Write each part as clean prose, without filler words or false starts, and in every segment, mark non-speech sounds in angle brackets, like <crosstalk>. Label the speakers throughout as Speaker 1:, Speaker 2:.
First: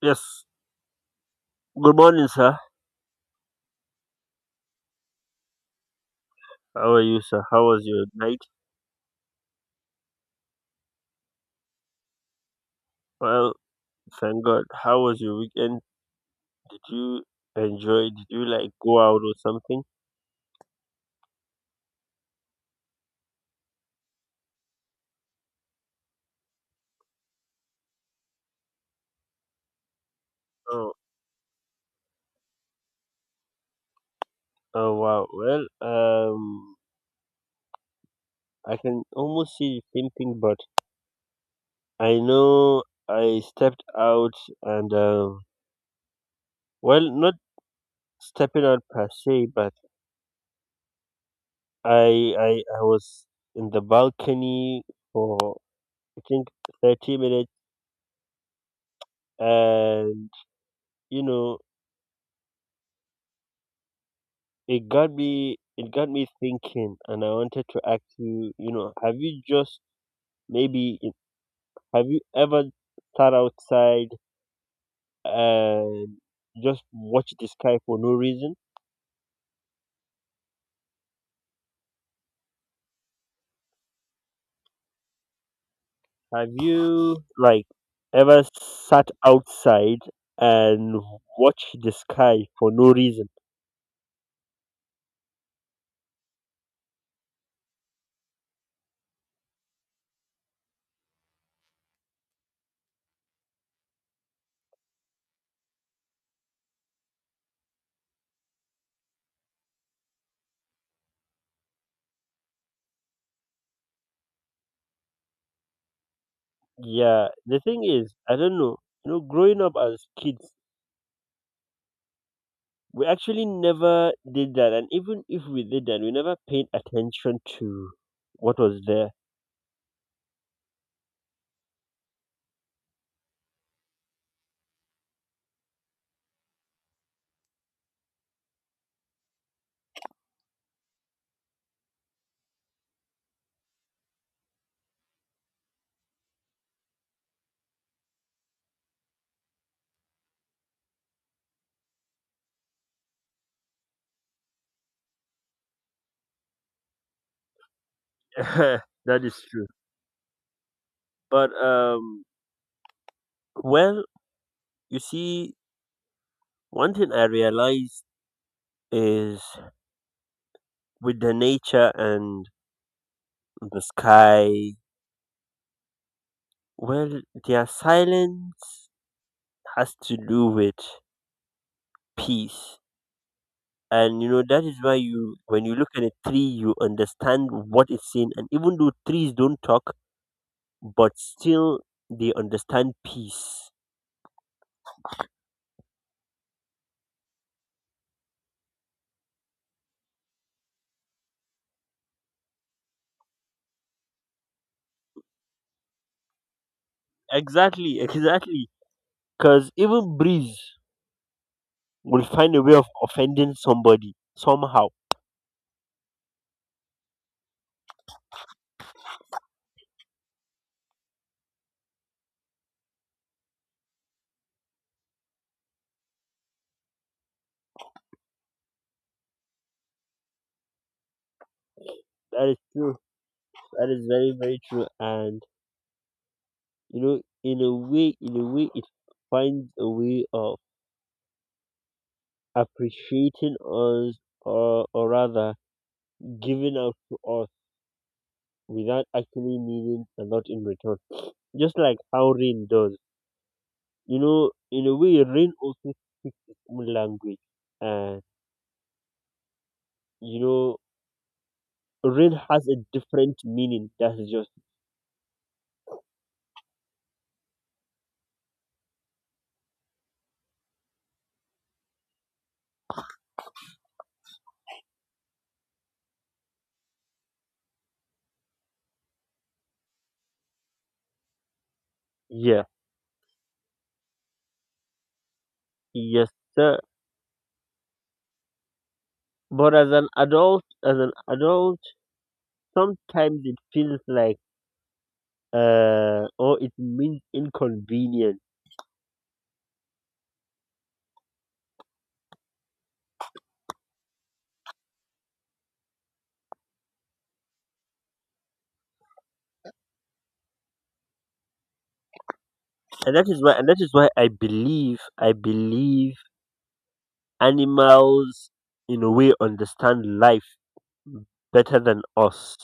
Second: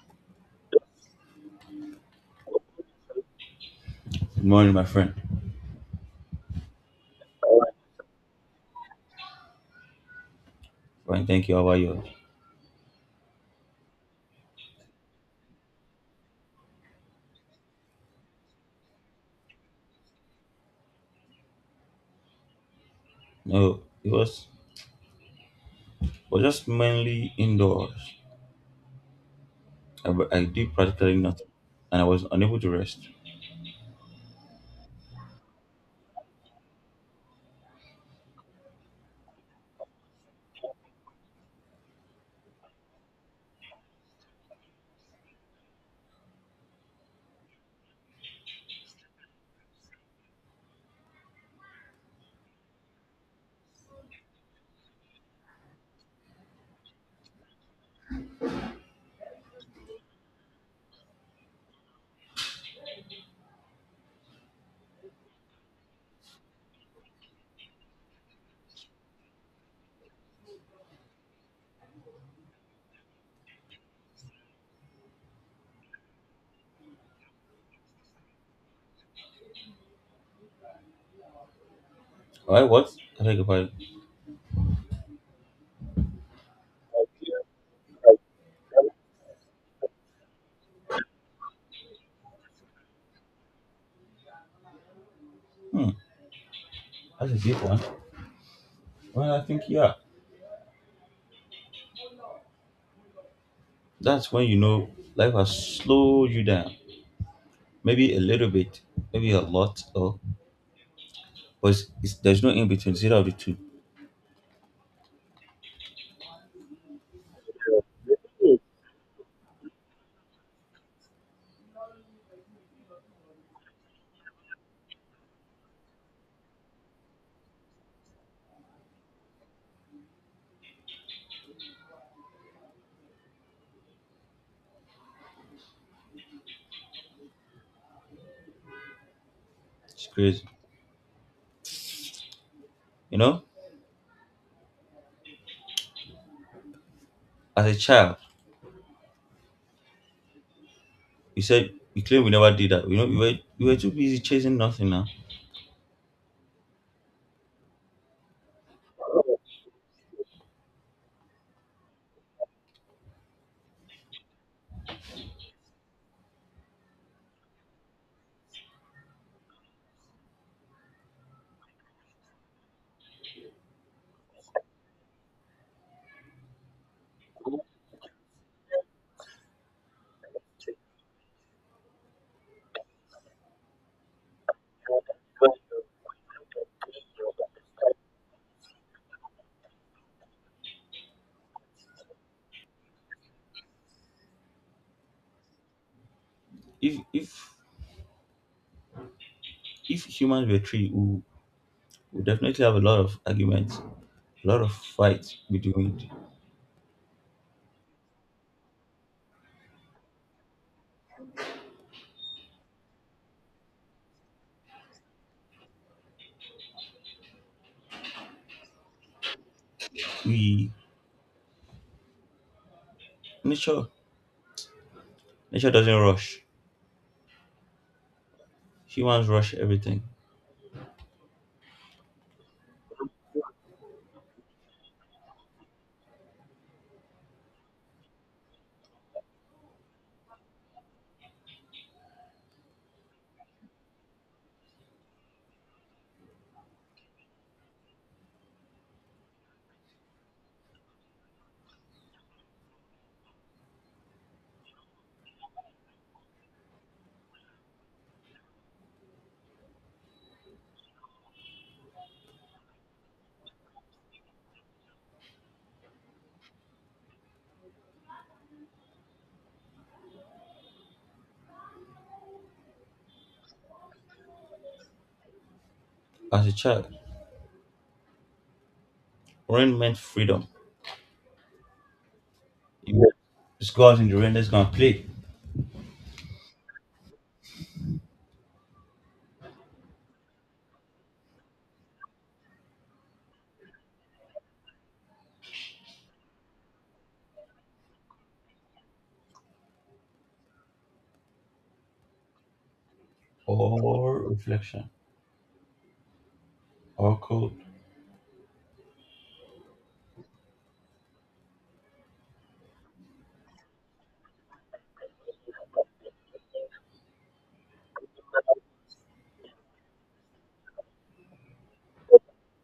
Speaker 1: Yes. Good morning, sir.
Speaker 2: Good morning, my friend.
Speaker 1: How are you, sir? How was your night?
Speaker 2: Fine, thank you. How are you?
Speaker 1: Well, thank God. How was your weekend? Did you enjoy? Did you like go out or something?
Speaker 2: No, it was just mainly indoors. I did
Speaker 1: Oh,
Speaker 2: practically nothing, and I was unable to rest.
Speaker 1: oh wow. Well, um, I can almost see the same thing, but I know I stepped out and well, not stepping out per se, but I I I was in the balcony for I think 30 minutes, and you know it got me thinking and I wanted to ask you, have you just maybe have you ever sat outside and just watched the sky for no reason?
Speaker 2: Why? What? I think about it.
Speaker 1: Have you like ever sat outside and watched the sky for no reason?
Speaker 2: Hmm. That's a deep one. Well, I think yeah. That's when you know life has slowed you down. Maybe a little bit, maybe a lot, or but it's, there's no in between. Zero of the two.
Speaker 1: Yeah, the thing is, I don't know. You know, growing up as kids, we actually never did that, and even if we did that, we never paid attention to what was there.
Speaker 2: It's crazy. You know, as a child, you said you claim we never did that. You know, we were too busy chasing nothing now
Speaker 1: <laughs> That is true. But well, you see, one thing I realized is with the nature and the sky, well, their silence has to do with peace. And you know that is why you, when you look at a tree, you understand what it's saying. And even though trees don't talk, but still they understand peace.
Speaker 2: if if if humans were three, we would definitely have a lot of arguments, a lot of fights between
Speaker 1: Exactly, <laughs> exactly. Because even breeze will find a way of offending somebody somehow.
Speaker 2: we nature. Nature doesn't rush. Humans rush everything.
Speaker 1: That is true. That is very, very true. And you know, in a way, it finds a way of appreciating us, or rather, giving out to us without actually needing a lot in return. Just like how rain does. You know, in a way, rain also speaks its own language, and you know, rain has a different meaning. That's just
Speaker 2: As a child, rain meant freedom.
Speaker 1: yeah,
Speaker 2: You would discuss in the rain that's gonna play.
Speaker 1: yes, sir. But as an adult, sometimes it feels like or it means inconvenient.
Speaker 2: Or reflection. Or cold.
Speaker 1: And that is why and that is why I believe animals in a way understand life better than us.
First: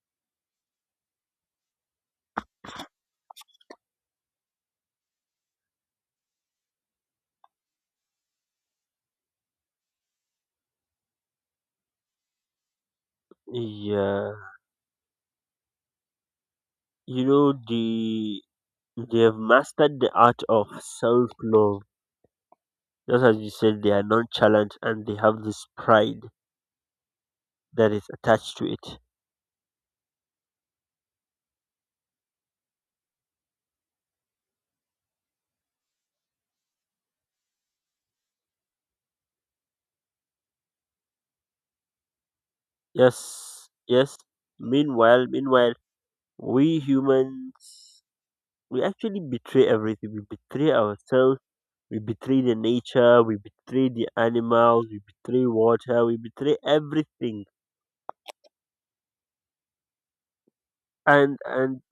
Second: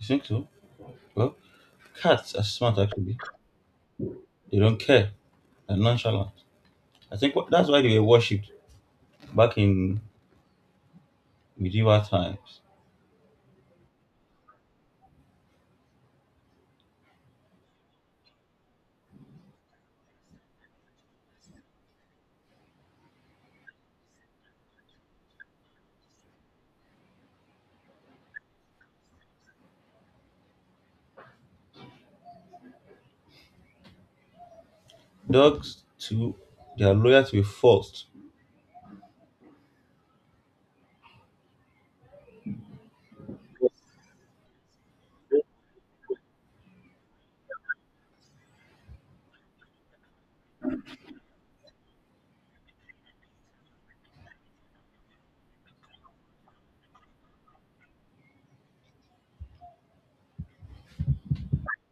Speaker 2: You think so? Well, cats are smart actually. They don't care. They're nonchalant. I think that's why they were worshipped back in medieval times.
Speaker 1: Yeah. You know they have mastered the art of self love. Just as you said, they are nonchalant and they have this pride that is attached to it.
Speaker 2: Dogs too, they are loyal to a fault.
Speaker 1: Yes. Yes. Meanwhile, we humans we actually betray everything, we betray ourselves, we betray the nature, we betray the animals, we betray water, we betray everything. And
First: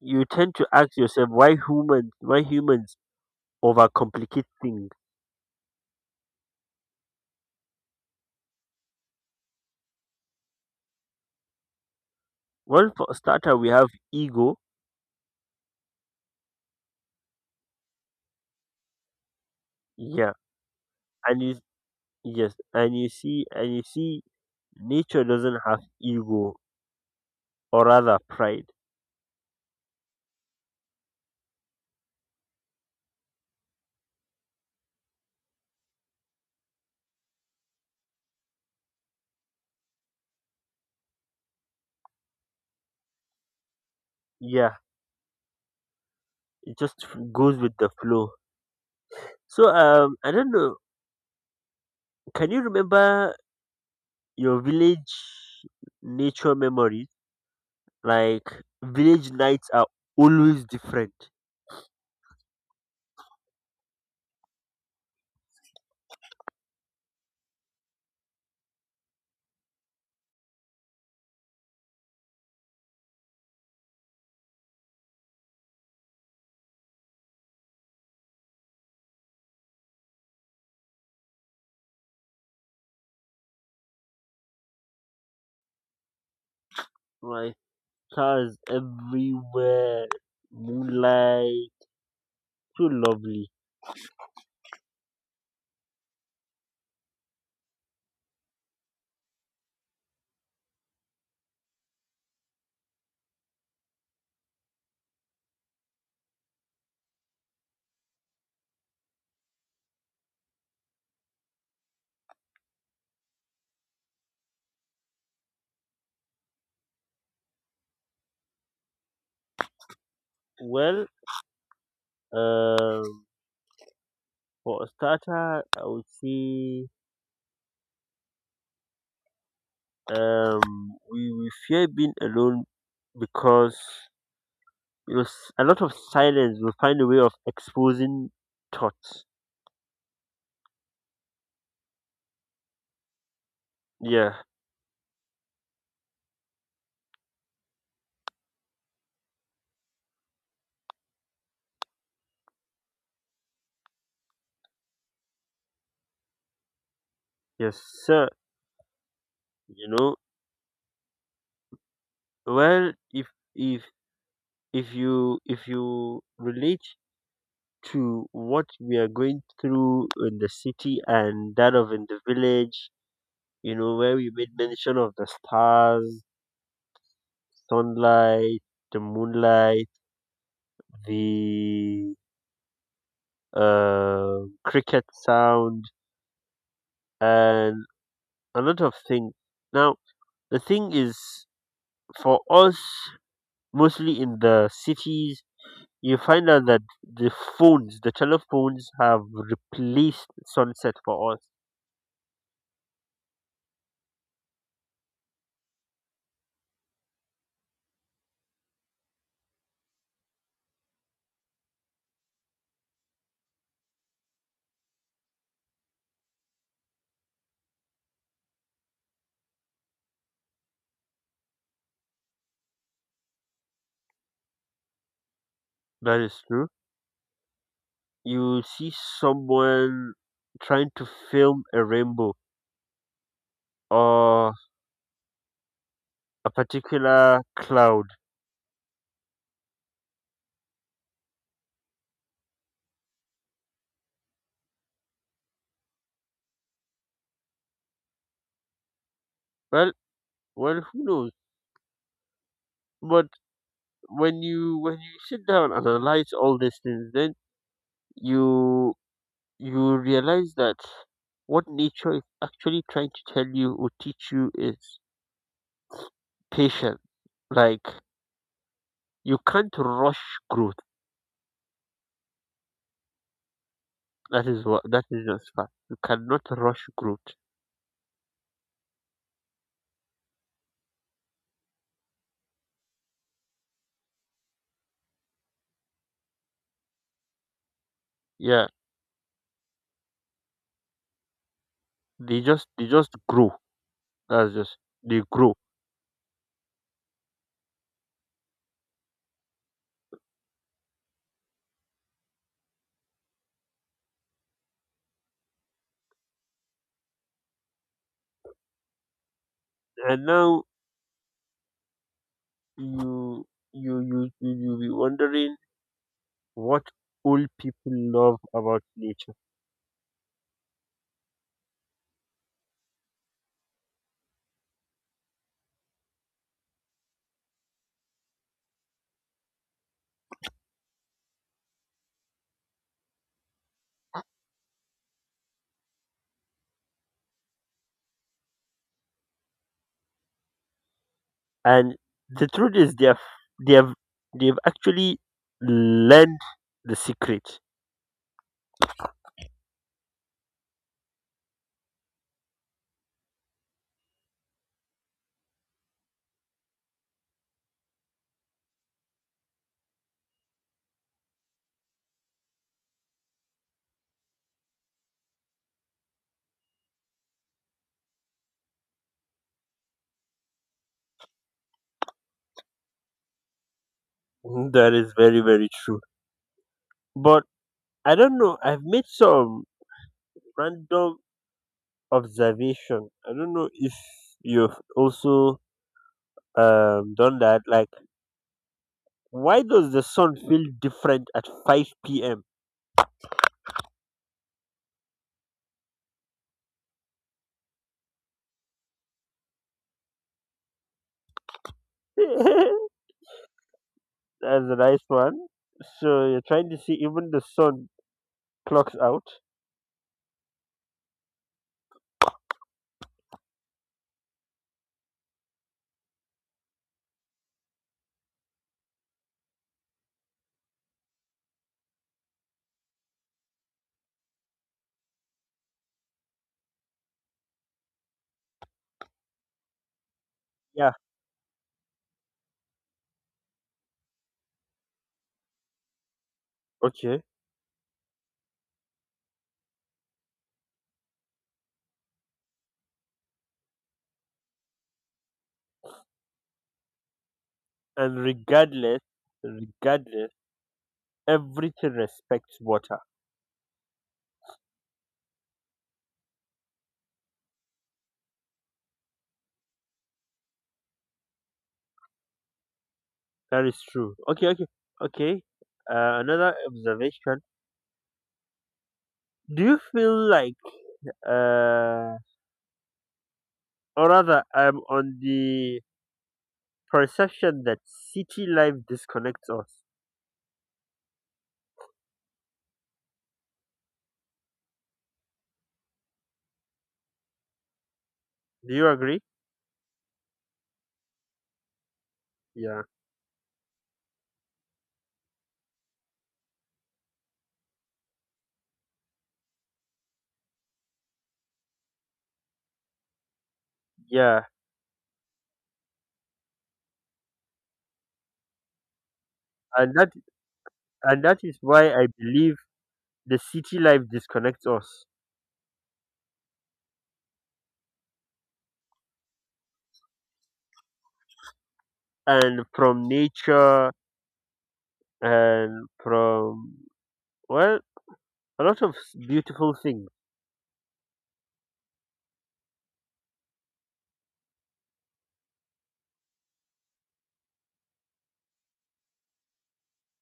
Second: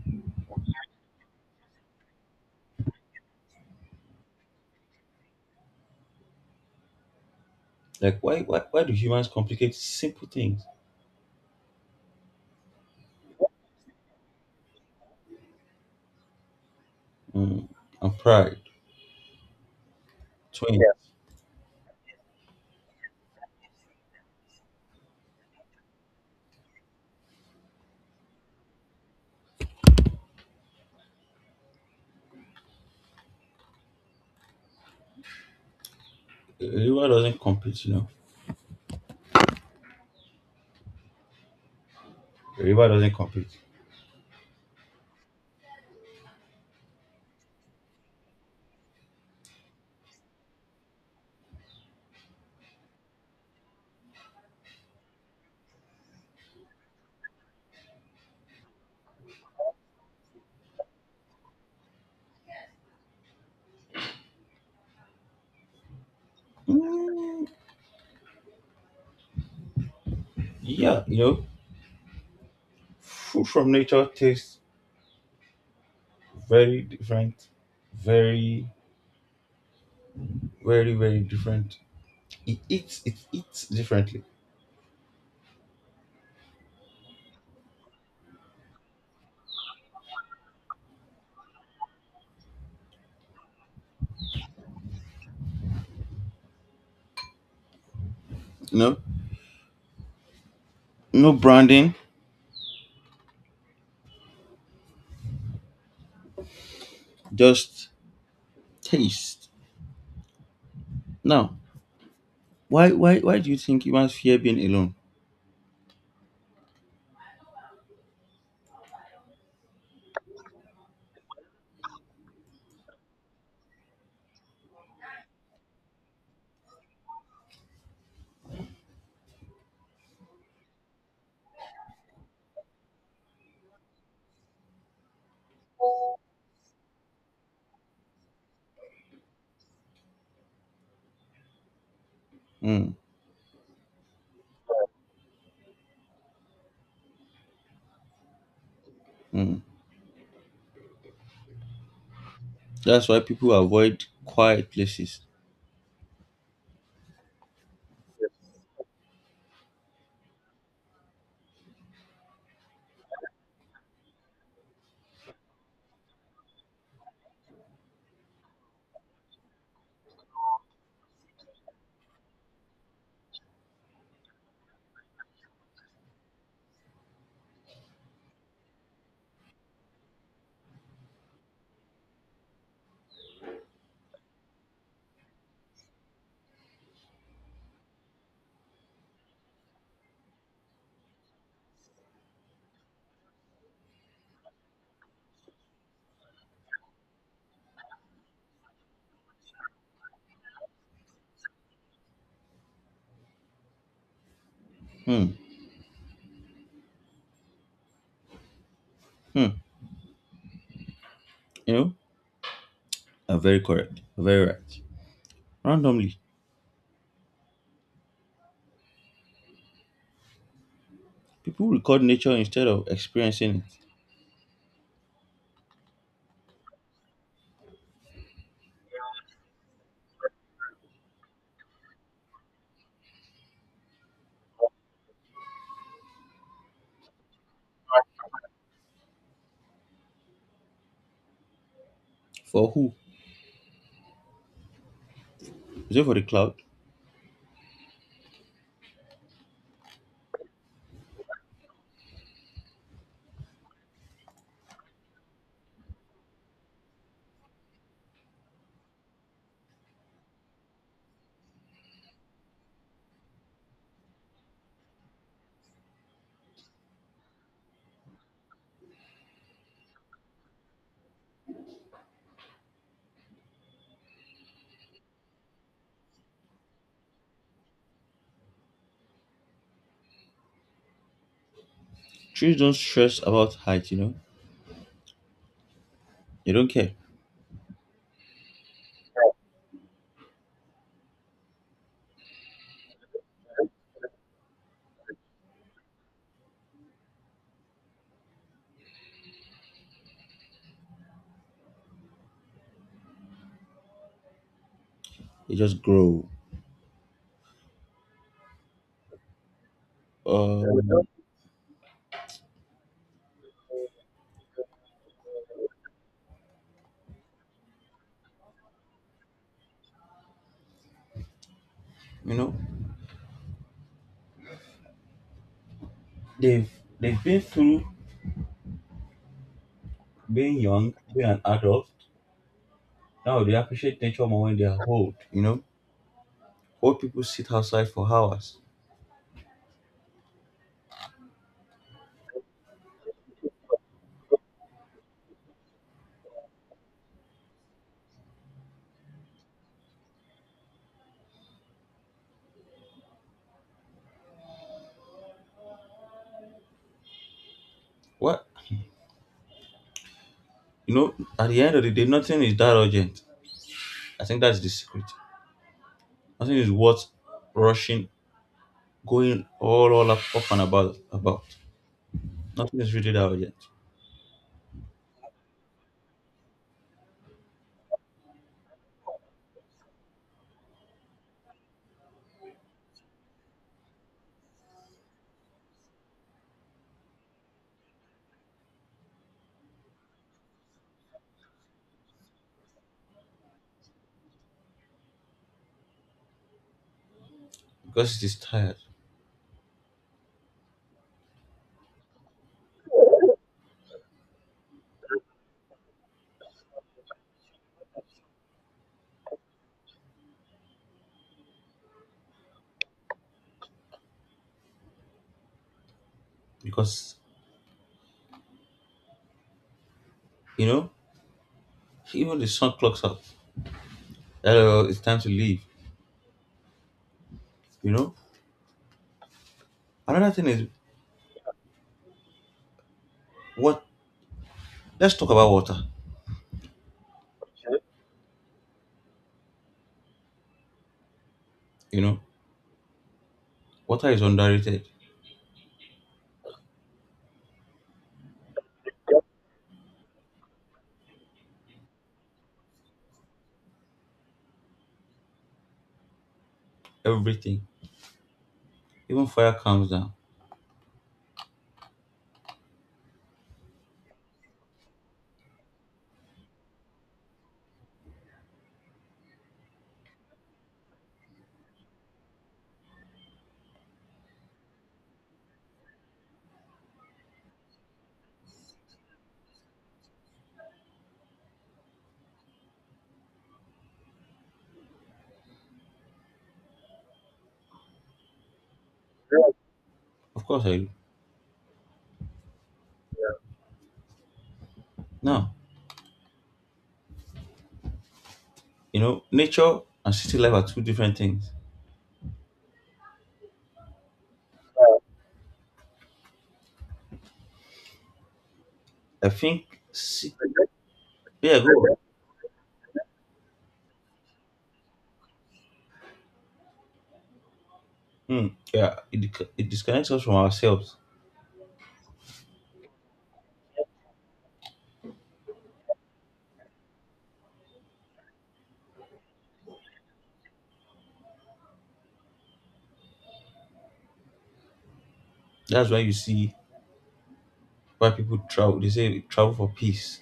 Speaker 1: you tend to ask yourself why humans overcomplicate things.
Speaker 2: Like, why do humans complicate simple things?
Speaker 1: Well, for a starter we have ego,
Speaker 2: Mm, and pride,
Speaker 1: yeah.
Speaker 2: twins. Yeah.
Speaker 1: And you yes and you see nature doesn't have ego, or rather pride.
Speaker 2: A river doesn't compete, you know. A river doesn't compete.
Speaker 1: Yeah, it just goes with the flow. So I don't know. Can you remember your village nature memories? Like village nights are always different.
Speaker 2: Mm, yeah, you know, food from nature tastes very different, very, very different. It eats differently.
Speaker 1: Like cars everywhere, moonlight, so lovely.
Speaker 2: You know, no branding, just taste. Now, why do you think humans fear being alone?
Speaker 1: Well, um, for a starter, I would say we fear being alone because you know a lot of silence will find a way of exposing thoughts.
Speaker 2: Mm,
Speaker 1: Yeah.
Speaker 2: mm. That's why people avoid quiet places.
Speaker 1: Yes, sir. You know, well, if if you relate to what we are going through in the city and that of in the village, you know, where we made mention of the stars, sunlight, the moonlight, the cricket sound, and a lot of things. Now, the thing is, for us, mostly in the cities, you find out that the phones, the telephones have replaced sunset for us.
Speaker 2: Hmm, hmm. You know, and very correct, very right. Randomly, people record nature instead of experiencing it.
Speaker 1: That is true. You see someone trying to film a rainbow or a particular cloud.
Speaker 2: For who? Is it for the cloud?
Speaker 1: Well, well, who knows? But when you sit down and analyze all these things, then you you realize that what nature is actually trying to tell you or teach you is patience. Like you can't rush growth. That is just fact. You cannot rush growth.
Speaker 2: Trees don't stress about height, you know. They don't care.
Speaker 1: Yeah, they just grow. That's just they grow.
Speaker 2: They just grow.
Speaker 1: And
Speaker 2: Uh,
Speaker 1: now you you be wondering what old people love about nature.
Speaker 2: you know, they've they've been through being young, being an adult. Now they appreciate nature more when they are old. You know, old people sit outside for hours.
Speaker 1: And the truth is they have they've actually learned the secret.
Speaker 2: What? You know, at the end of the day, nothing is that urgent. I think that's the secret. Nothing is worth rushing going all up, up and about. Nothing is really that urgent
Speaker 1: Mhm, that is very, very true. But I don't know. I've made some random observation. I don't know if you've also done that. Like why does the sun feel different at 5 p.m.?
Speaker 2: because it is tired.
Speaker 1: <laughs> That's a nice one. So you're trying to see even the sun clocks out.
Speaker 2: Because you know, even the sun clocks out. Hello, it's time to leave. You know. Another thing is
Speaker 1: Yeah,
Speaker 2: what. Let's talk about water.
Speaker 1: okay.
Speaker 2: You know, water is underrated.
Speaker 1: And regardless everything respects water.
Speaker 2: Everything, even fire, calms down.
Speaker 1: That is true. Okay, okay, okay. Another observation: do you feel like uh or rather I'm on the perception that city life disconnects us, do you agree?
Speaker 2: Of course, I do.
Speaker 1: Yeah,
Speaker 2: Now, you know, nature and city life are two different things.
Speaker 1: yeah.
Speaker 2: I think.
Speaker 1: and that
Speaker 2: ci-
Speaker 1: and that is
Speaker 2: Yeah,
Speaker 1: why
Speaker 2: go.
Speaker 1: I believe the city life disconnects us,
Speaker 2: Hmm, yeah, it, it disconnects us from ourselves.
Speaker 1: and from nature and from, well, a lot of beautiful things.
Speaker 2: That's why you see why people travel. They say travel for peace.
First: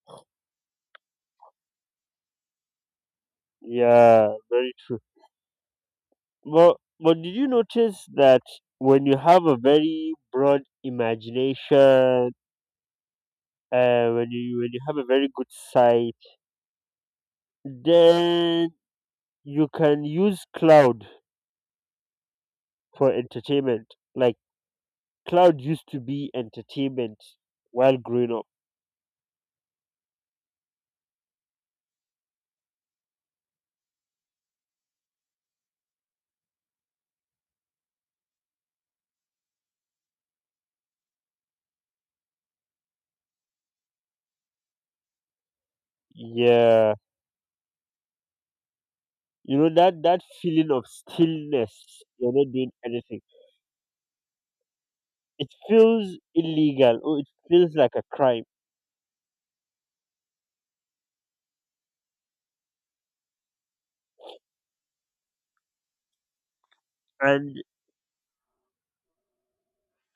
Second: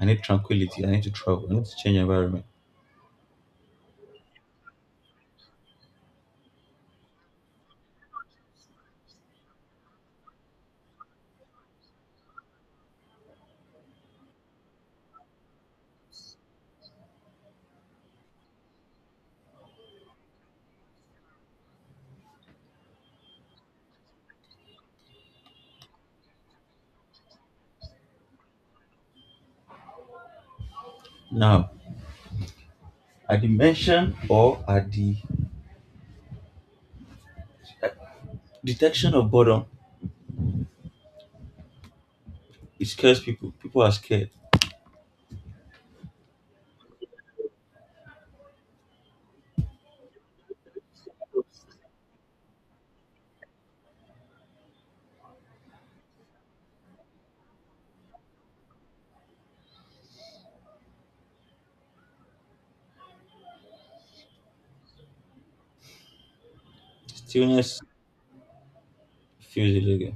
Speaker 2: I need tranquility. I need to travel. I need to change environment.
Speaker 1: Yeah, very true. But did you notice that when you have a very broad imagination, when you have a very good sight, then you can use cloud for entertainment. Like cloud used to be entertainment while growing up.
Speaker 2: Now, at the mention or at the at detection of boredom, it scares people. People are scared.
Speaker 1: Yeah. You know that that feeling of stillness, you're not doing anything. It feels illegal or it feels like a crime. And
Speaker 2: Stillness feels illegal.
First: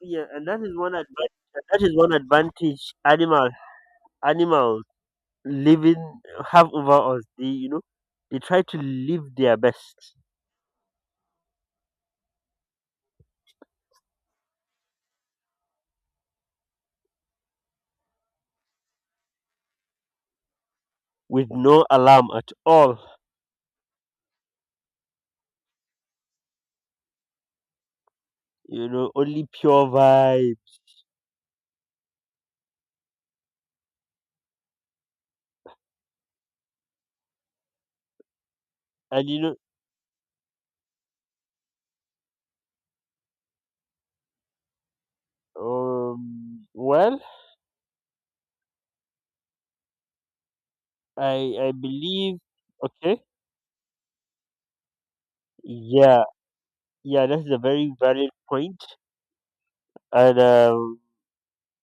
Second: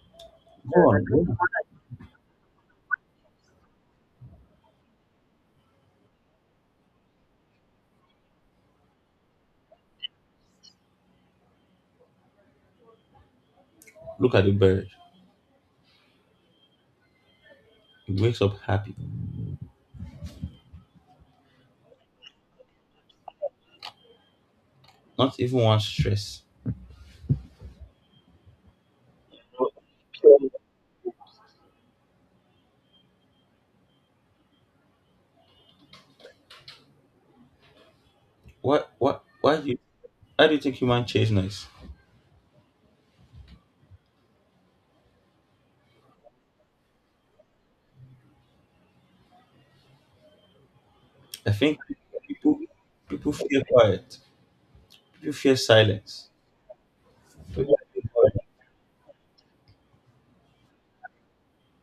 Speaker 1: yeah, and that is
Speaker 2: Go on, go on.
Speaker 1: one advantage animals living have over us. They, you know, they try to live their best
Speaker 2: Look at the bird. It wakes up happy.
Speaker 1: with no alarm at all.
Speaker 2: Not even one stress.
Speaker 1: You know, only pure vibe.
Speaker 2: Why, why,
Speaker 1: And you know
Speaker 2: why do you, why do you think human chase noise?
Speaker 1: well
Speaker 2: I
Speaker 1: I
Speaker 2: think
Speaker 1: believe
Speaker 2: people,
Speaker 1: okay.
Speaker 2: people fear quiet. People fear
Speaker 1: Yeah,
Speaker 2: silence.
Speaker 1: yeah, that is a
Speaker 2: People
Speaker 1: very
Speaker 2: fear
Speaker 1: valid
Speaker 2: quiet.
Speaker 1: point. And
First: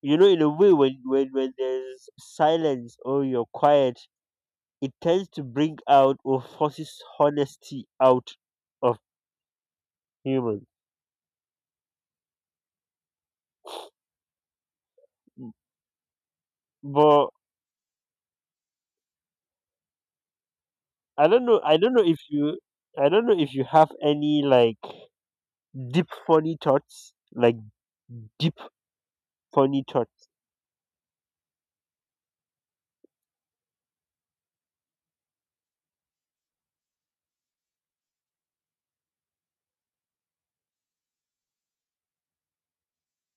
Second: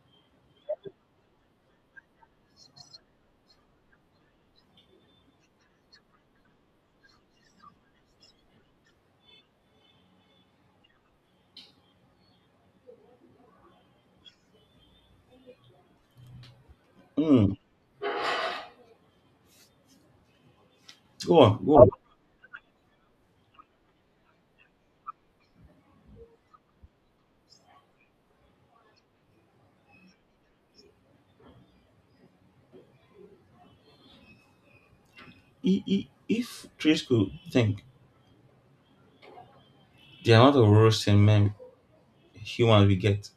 Speaker 1: you know, in a way, when there's silence or you're quiet, it tends to bring out or forces honesty out of humans. M- But
Speaker 2: Mm,
Speaker 1: I
Speaker 2: go
Speaker 1: don't know.
Speaker 2: on,
Speaker 1: I
Speaker 2: go on.
Speaker 1: don't know if you. I don't know if you have any like deep funny thoughts, like deep funny thoughts.
Speaker 2: If trees could think, the amount of roasting men humans we get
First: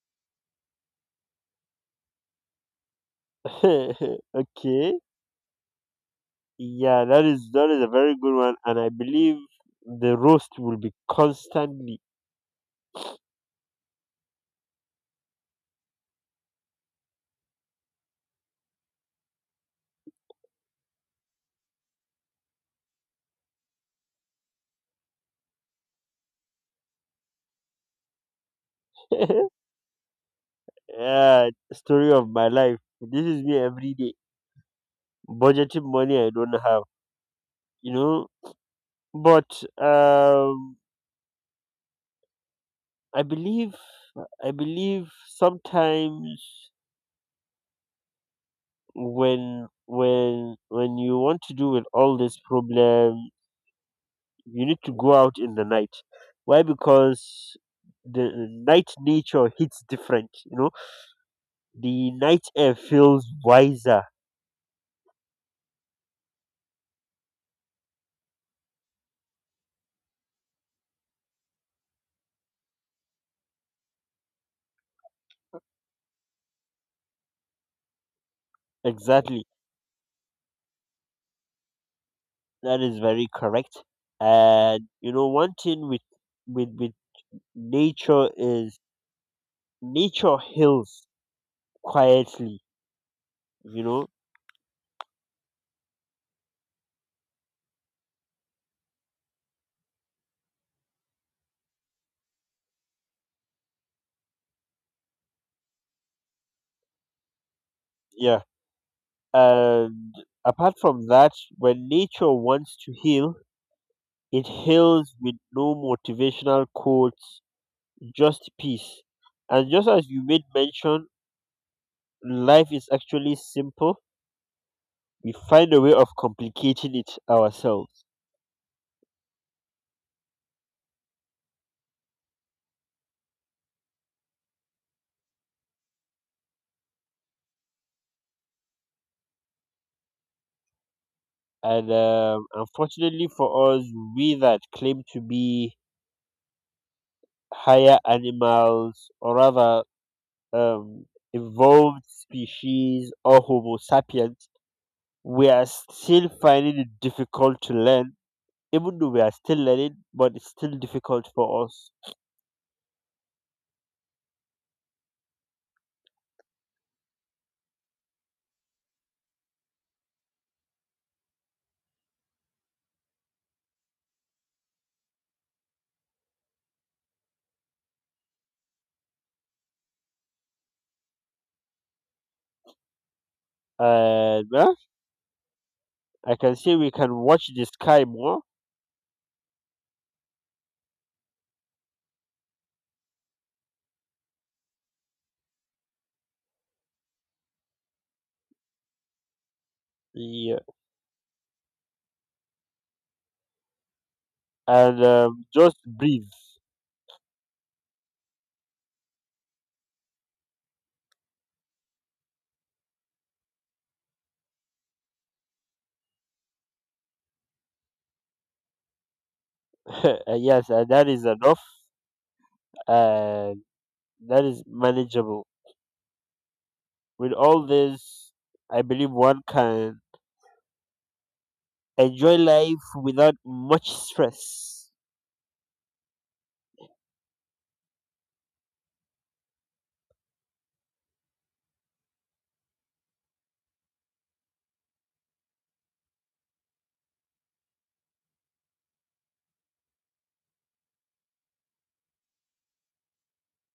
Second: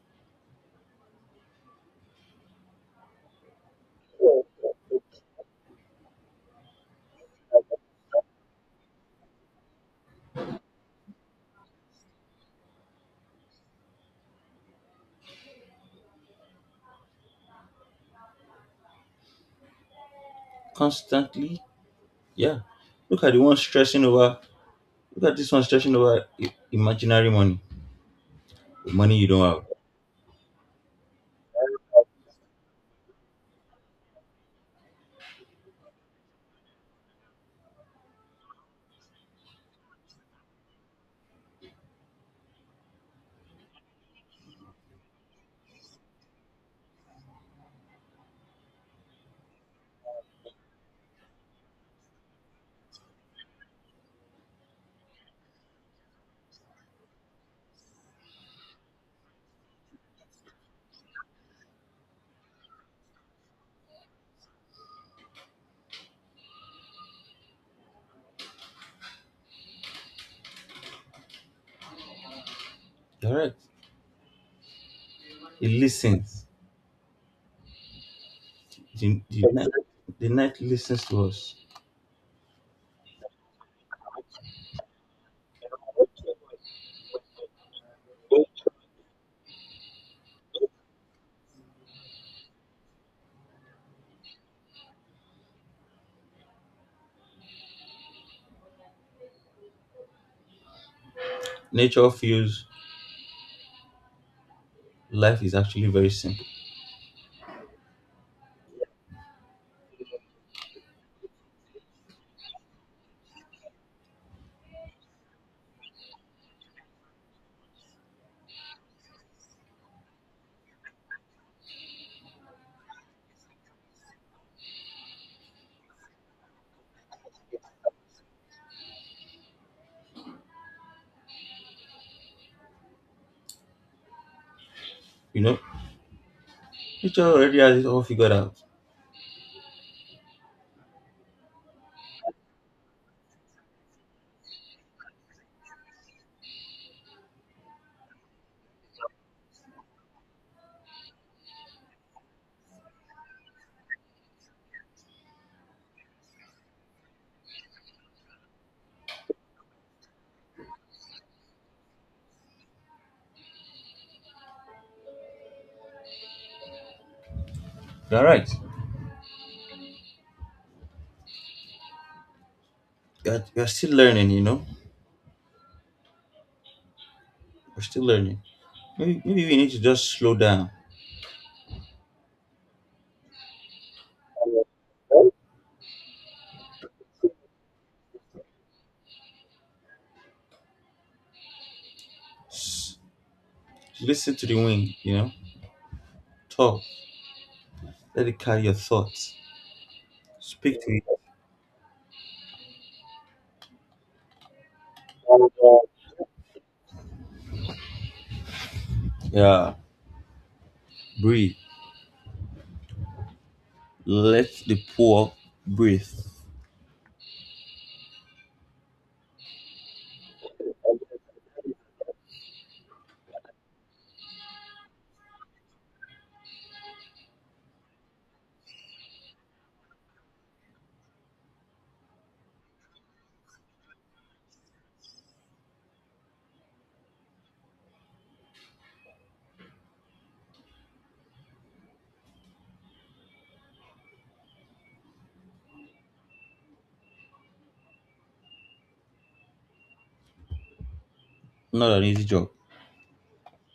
Speaker 1: <laughs> Okay. Yeah, that is a very good one, and I believe the roast will be constantly.
Speaker 2: constantly, yeah. Look at the one stressing over. Look at this one stressing over imaginary money, money you
Speaker 1: <laughs>
Speaker 2: don't have.
Speaker 1: Yeah, story of my life. This is me every day. Budgeting money I don't have, you know. But um, I believe, I believe sometimes when you want to deal with all this problem, you need to go out in the night. Why? Because the night nature hits different. You know, the night air feels wiser.
Speaker 2: You're right. It listens. The,
Speaker 1: Exactly.
Speaker 2: the, night, the night listens to us.
Speaker 1: That is very correct. And you know, one thing with with with nature is nature heals quietly. You know,
Speaker 2: Nature feels life is actually very simple.
Speaker 1: yeah. And apart from that, when nature wants to heal, it heals with no motivational quotes, just peace. And just as you made mention, life is actually simple. We find a way of complicating it ourselves.
Speaker 2: You know, nature already has it all figured out.
Speaker 1: And unfortunately for us, we that claim to be higher animals, or rather um, evolved species or Homo sapiens, we are still finding it difficult to learn, even though we are still learning, but it's still difficult for us.
Speaker 2: You're right. You're still learning. You know, we're still learning. Maybe we need to just slow down.
Speaker 1: And well, I can say we can watch the sky more.
Speaker 2: Listen to the wind, you know. Talk. Let it carry your thoughts.
Speaker 1: Yeah,
Speaker 2: Speak to
Speaker 1: and just
Speaker 2: it.
Speaker 1: breathe.
Speaker 2: Yeah. Breathe. Let the poor breathe.
Speaker 1: <laughs> Yes, and that is enough. And that is manageable. With all this, I believe one can enjoy life without much stress.
Speaker 2: Not an easy job.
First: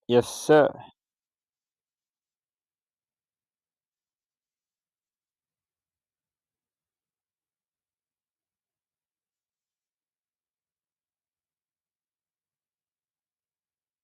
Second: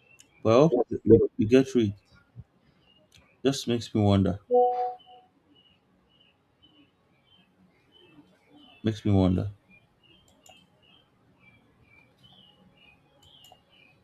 Speaker 1: Yes,
Speaker 2: But I hope
Speaker 1: sir.
Speaker 2: you get through it. Just makes me wonder. Makes me wonder.